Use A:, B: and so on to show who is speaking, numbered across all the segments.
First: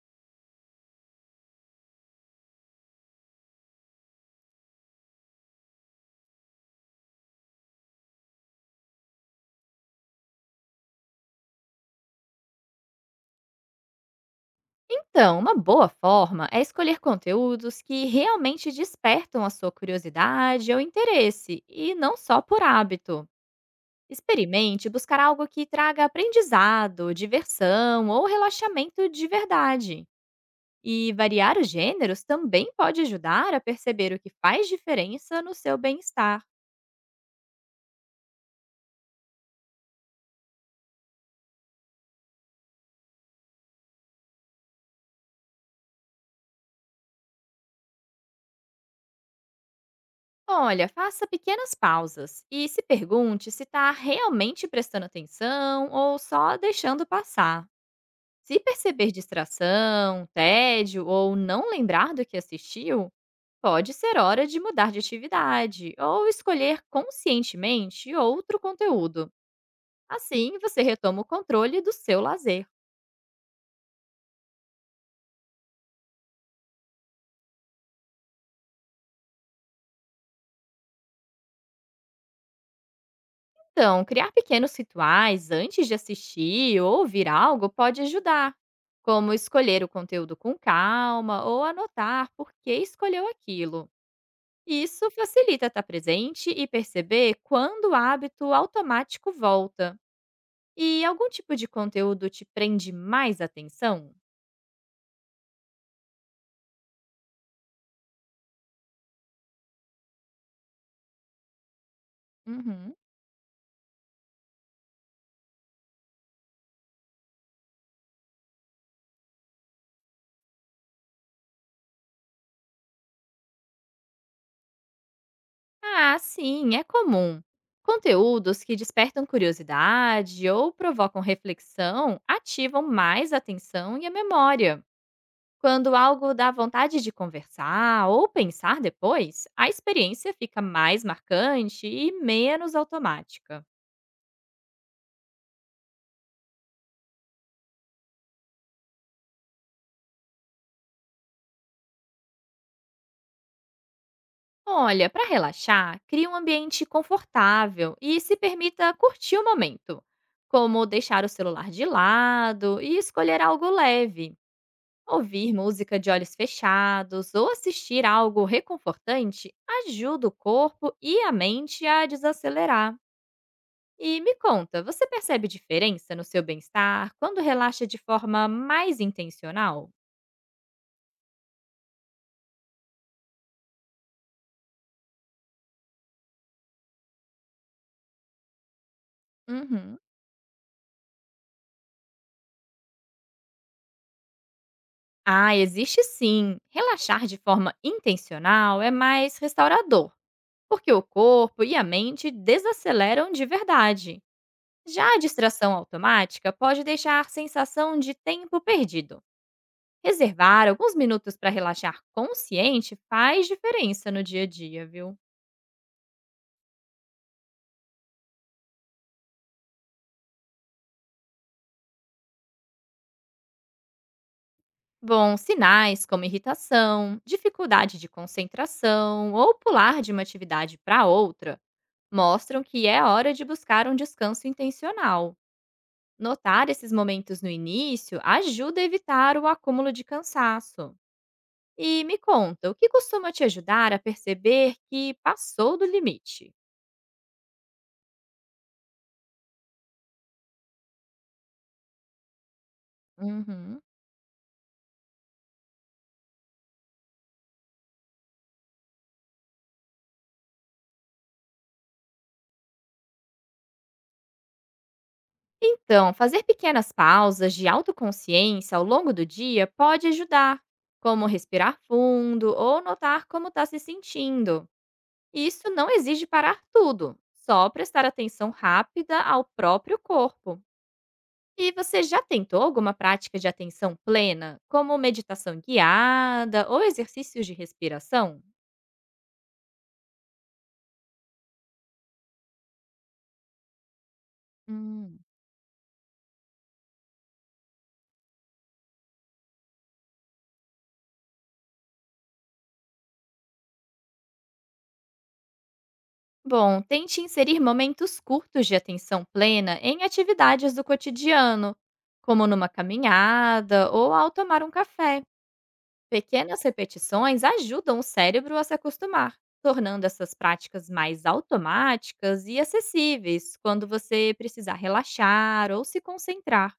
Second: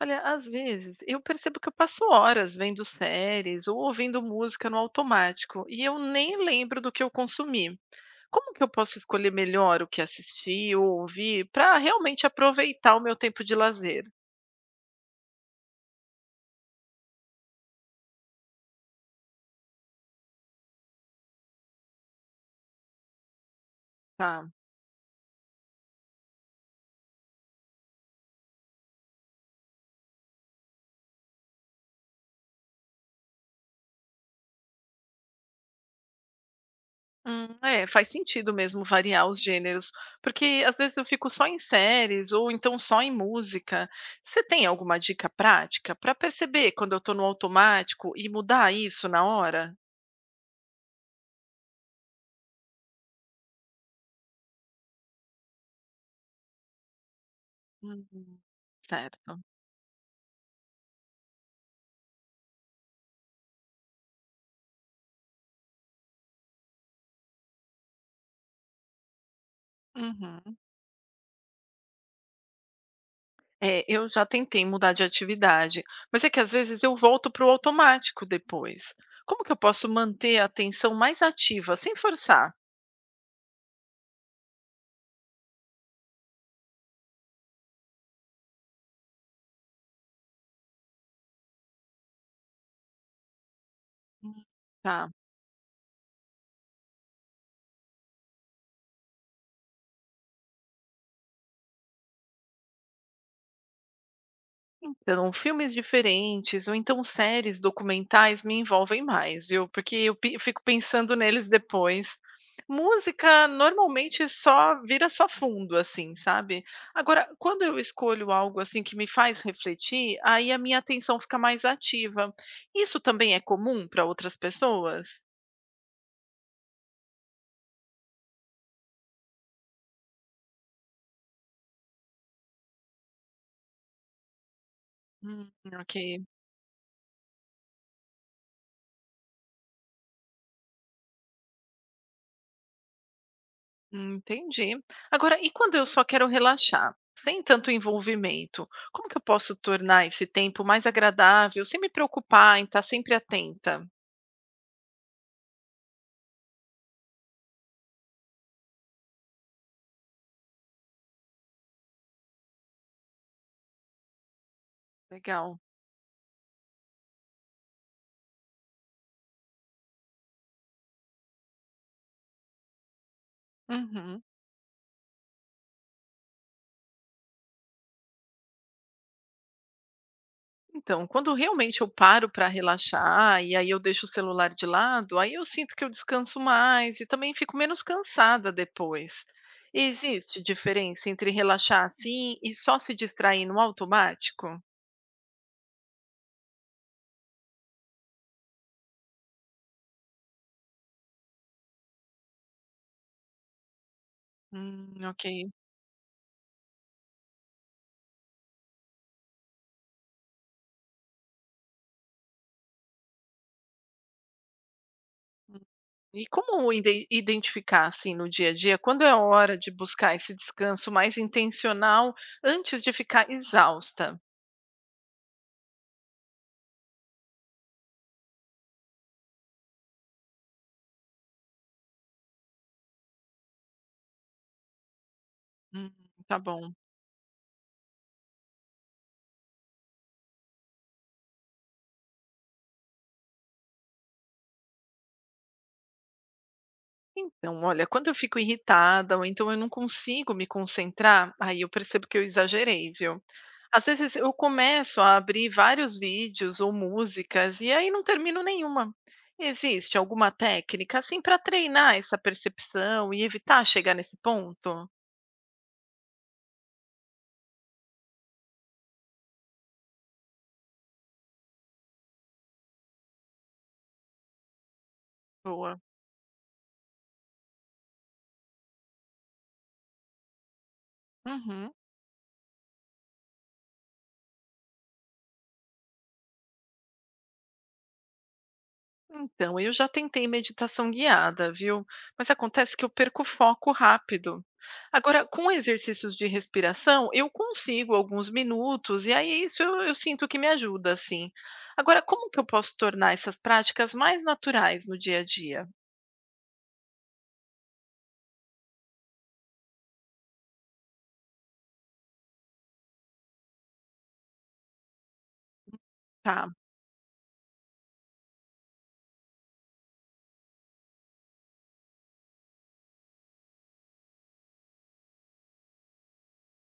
A: Olha, às vezes eu percebo que eu passo horas vendo séries ou ouvindo música no automático e eu nem lembro do que eu consumi. Como que eu posso escolher melhor o que assistir ou ouvir para realmente aproveitar o meu tempo de lazer?
B: Então, uma boa forma é escolher conteúdos que realmente despertam a sua curiosidade ou interesse, e não só por hábito.
A: Tá.
B: Experimente buscar algo que traga aprendizado, diversão ou relaxamento de verdade. E variar os gêneros também pode ajudar a perceber o que faz diferença no seu bem-estar.
A: É, faz sentido mesmo variar os gêneros, porque às vezes eu fico só em séries ou então só em música. Você tem alguma dica prática para perceber quando eu estou no automático e mudar isso na hora?
B: Olha, faça pequenas pausas e se pergunte se está realmente prestando atenção ou só deixando passar.
A: Hum,
B: Se perceber
A: certo.
B: distração, tédio ou não lembrar do que assistiu, pode ser hora de mudar de atividade ou escolher conscientemente outro conteúdo.
A: Uhum.
B: Assim, você retoma o controle do seu lazer.
A: É, eu já tentei mudar de atividade, mas é que às vezes eu volto para o automático depois. Como que eu posso manter a atenção mais ativa sem forçar?
B: Então, criar pequenos rituais antes de assistir ou ouvir algo pode ajudar, como escolher o conteúdo com calma ou anotar por que escolheu aquilo.
A: Hum.
B: Isso
A: Tá.
B: facilita estar presente e perceber quando o hábito automático volta. E algum tipo de conteúdo te prende mais atenção?
A: Então, filmes diferentes ou então séries documentais me envolvem mais, viu? Porque eu fico pensando neles depois.
B: Uhum.
A: Música normalmente só vira só fundo, assim, sabe? Agora, quando eu escolho algo assim que me faz refletir, aí a minha atenção fica mais ativa. Isso também é comum para outras pessoas?
B: Ah, sim, é comum. Conteúdos que despertam curiosidade ou provocam reflexão ativam mais a atenção e a memória.
A: Hum,
B: Quando
A: ok.
B: algo dá vontade de conversar ou pensar depois, a experiência fica mais marcante e menos automática.
A: Entendi. Agora, e quando eu só quero relaxar, sem tanto envolvimento, como que eu posso tornar esse tempo mais agradável, sem me preocupar em estar sempre atenta?
B: Olha, para relaxar, crie um ambiente confortável e se permita curtir o momento, como deixar o celular de lado e escolher algo leve. Ouvir
A: Legal.
B: música de olhos fechados ou assistir algo reconfortante ajuda o corpo e a mente a desacelerar. E
A: Uhum.
B: me conta, você percebe diferença no seu bem-estar quando relaxa de forma mais intencional?
A: Então, quando realmente eu paro para relaxar e aí eu deixo o celular de lado, aí eu sinto que eu descanso mais e também fico menos cansada depois.
B: Uhum.
A: Existe diferença entre relaxar assim e só se distrair no automático?
B: Ah, existe sim. Relaxar de forma intencional é mais restaurador porque o corpo e a mente desaceleram de verdade. Já a
A: Ok.
B: distração automática pode deixar sensação de tempo perdido. Reservar alguns minutos para relaxar consciente faz diferença no dia a dia, viu?
A: E como identificar, assim, no dia a dia, quando é hora de buscar esse descanso mais intencional antes de ficar exausta?
B: Bom, sinais como irritação, dificuldade de concentração ou pular de uma atividade para outra mostram que é hora de buscar um descanso intencional.
A: Hum, tá
B: Notar
A: bom.
B: esses momentos no início ajuda a evitar o acúmulo de cansaço. E me conta, o que costuma te ajudar a perceber que passou do limite?
A: Então, olha, quando eu fico irritada ou então eu não consigo me concentrar, aí eu percebo que eu exagerei, viu?
B: Uhum.
A: Às vezes eu começo a abrir vários vídeos ou músicas e aí não termino nenhuma. Existe alguma técnica, assim, para treinar essa percepção e evitar chegar nesse ponto?
B: Então, fazer pequenas pausas de autoconsciência ao longo do dia pode ajudar, como respirar fundo ou notar como está se sentindo. E isso
A: Boa.
B: não exige parar tudo, só prestar atenção rápida ao próprio corpo. E
A: Uhum.
B: você já tentou alguma prática de atenção plena, como meditação guiada ou exercícios de respiração?
A: Então, eu já tentei meditação guiada, viu? Mas acontece que eu perco o foco rápido.
B: Hum.
A: Agora, com exercícios de respiração, eu consigo alguns minutos, e aí isso eu sinto que me ajuda, assim. Agora, como que eu posso tornar essas práticas mais naturais no dia a dia?
B: Bom, tente inserir momentos curtos de atenção plena em atividades do cotidiano, como numa caminhada ou ao tomar um café.
A: Tá.
B: Pequenas repetições ajudam o cérebro a se acostumar, tornando essas práticas mais automáticas e acessíveis quando você precisar relaxar ou se concentrar.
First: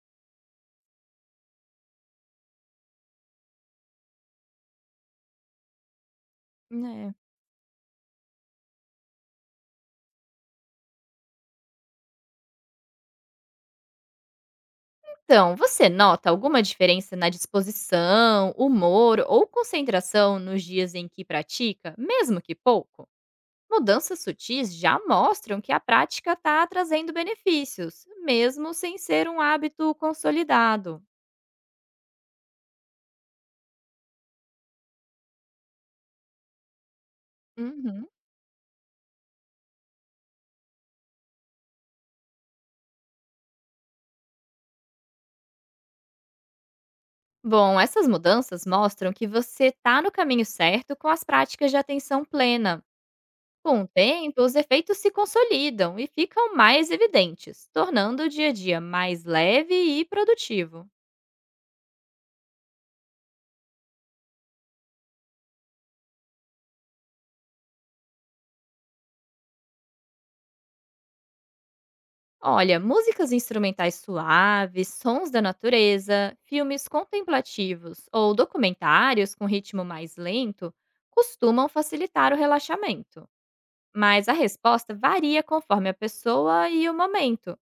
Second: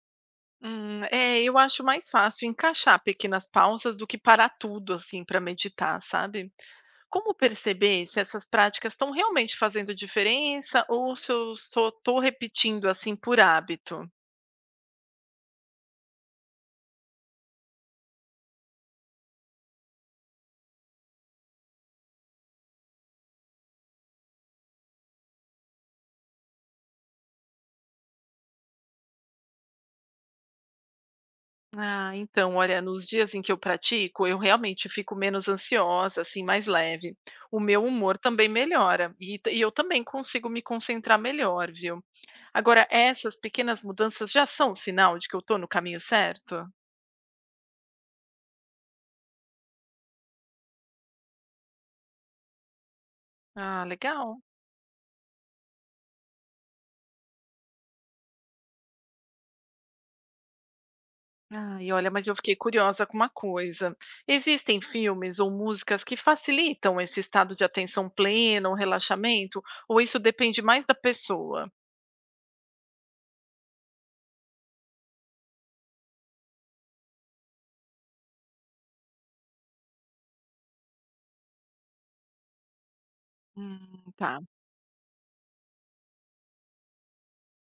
A: É, eu acho mais fácil encaixar pequenas pausas do que parar tudo, assim, para meditar, sabe?
B: Né?
A: Como perceber se essas práticas estão realmente fazendo diferença ou se eu só estou repetindo assim por hábito?
B: Então, você nota alguma diferença na disposição, humor ou concentração nos dias em que pratica, mesmo que pouco? Mudanças sutis já mostram que a prática está trazendo benefícios, mesmo sem ser um hábito consolidado.
A: Ah, então, olha, nos dias em que eu pratico, eu realmente fico menos ansiosa, assim, mais leve. O meu
B: Uhum.
A: humor também melhora e eu também consigo me concentrar melhor, viu? Agora, essas pequenas mudanças já são um sinal de que eu estou no caminho certo?
B: Bom, essas mudanças mostram que você está no caminho certo com as práticas de atenção plena. Com
A: Ah,
B: o
A: legal.
B: tempo, os efeitos se consolidam e ficam mais evidentes, tornando o dia a dia mais leve e produtivo.
A: Ai, olha, mas eu fiquei curiosa com uma coisa. Existem filmes ou músicas que facilitam esse estado de atenção plena ou relaxamento? Ou isso depende mais da pessoa?
B: Olha, músicas instrumentais suaves, sons da natureza, filmes contemplativos ou documentários com ritmo mais lento costumam facilitar o relaxamento.
A: Hum,
B: Mas a
A: tá.
B: resposta varia conforme a pessoa e o momento.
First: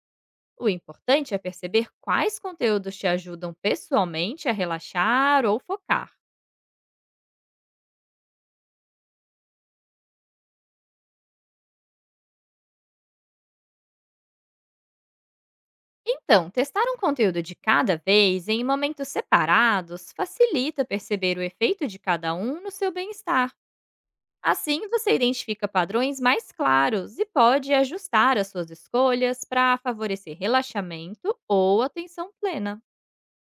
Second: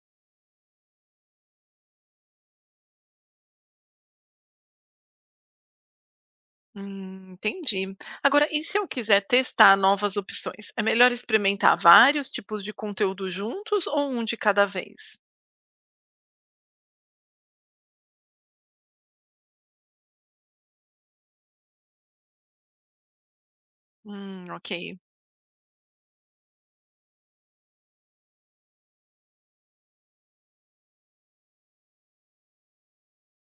B: O importante é perceber quais conteúdos te ajudam pessoalmente a relaxar ou focar.
A: Entendi. Agora, e se eu quiser testar novas opções? É melhor experimentar vários tipos de conteúdo juntos ou um de cada vez?
B: Então, testar um conteúdo de cada vez em momentos separados facilita perceber o efeito de cada um no seu bem-estar.
A: Ok.
B: Assim, você identifica padrões mais claros e pode ajustar as suas escolhas para favorecer relaxamento ou atenção plena.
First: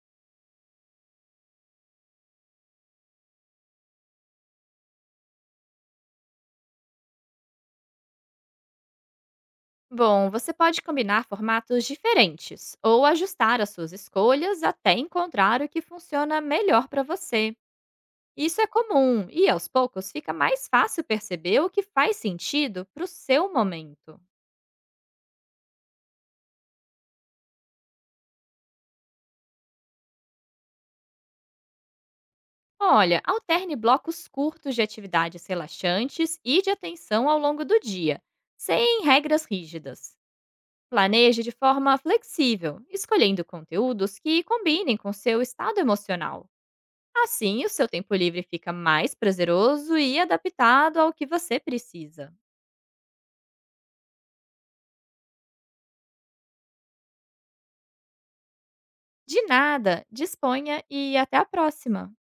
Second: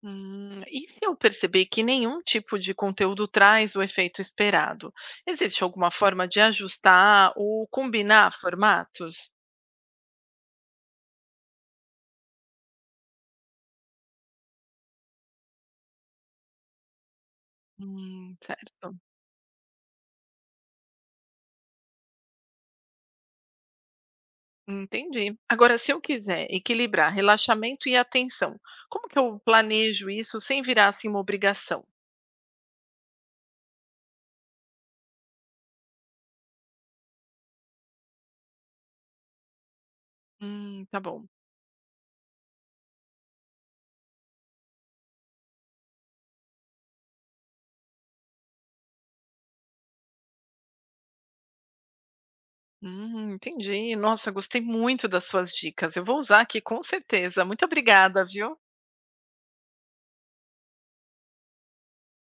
A: E se eu perceber que nenhum tipo de conteúdo traz o efeito esperado? Existe alguma forma de ajustar ou combinar formatos?
B: Bom, você pode combinar formatos diferentes ou ajustar as suas escolhas até encontrar o que funciona melhor para você. Isso é
A: Certo.
B: comum e, aos poucos, fica mais fácil perceber o que faz sentido para o seu momento.
A: Entendi. Agora, se eu quiser equilibrar relaxamento e atenção, como que eu planejo isso sem virar assim uma obrigação?
B: Olha, alterne blocos curtos de atividades relaxantes e de atenção ao longo do dia, sem regras rígidas.
A: Tá bom.
B: Planeje de forma flexível, escolhendo conteúdos que combinem com seu estado emocional. Assim, o seu tempo livre fica mais prazeroso e adaptado ao que você precisa.
A: Entendi. Nossa, gostei muito das suas dicas. Eu vou usar aqui com certeza. Muito obrigada, viu?
B: De nada, disponha e até a próxima!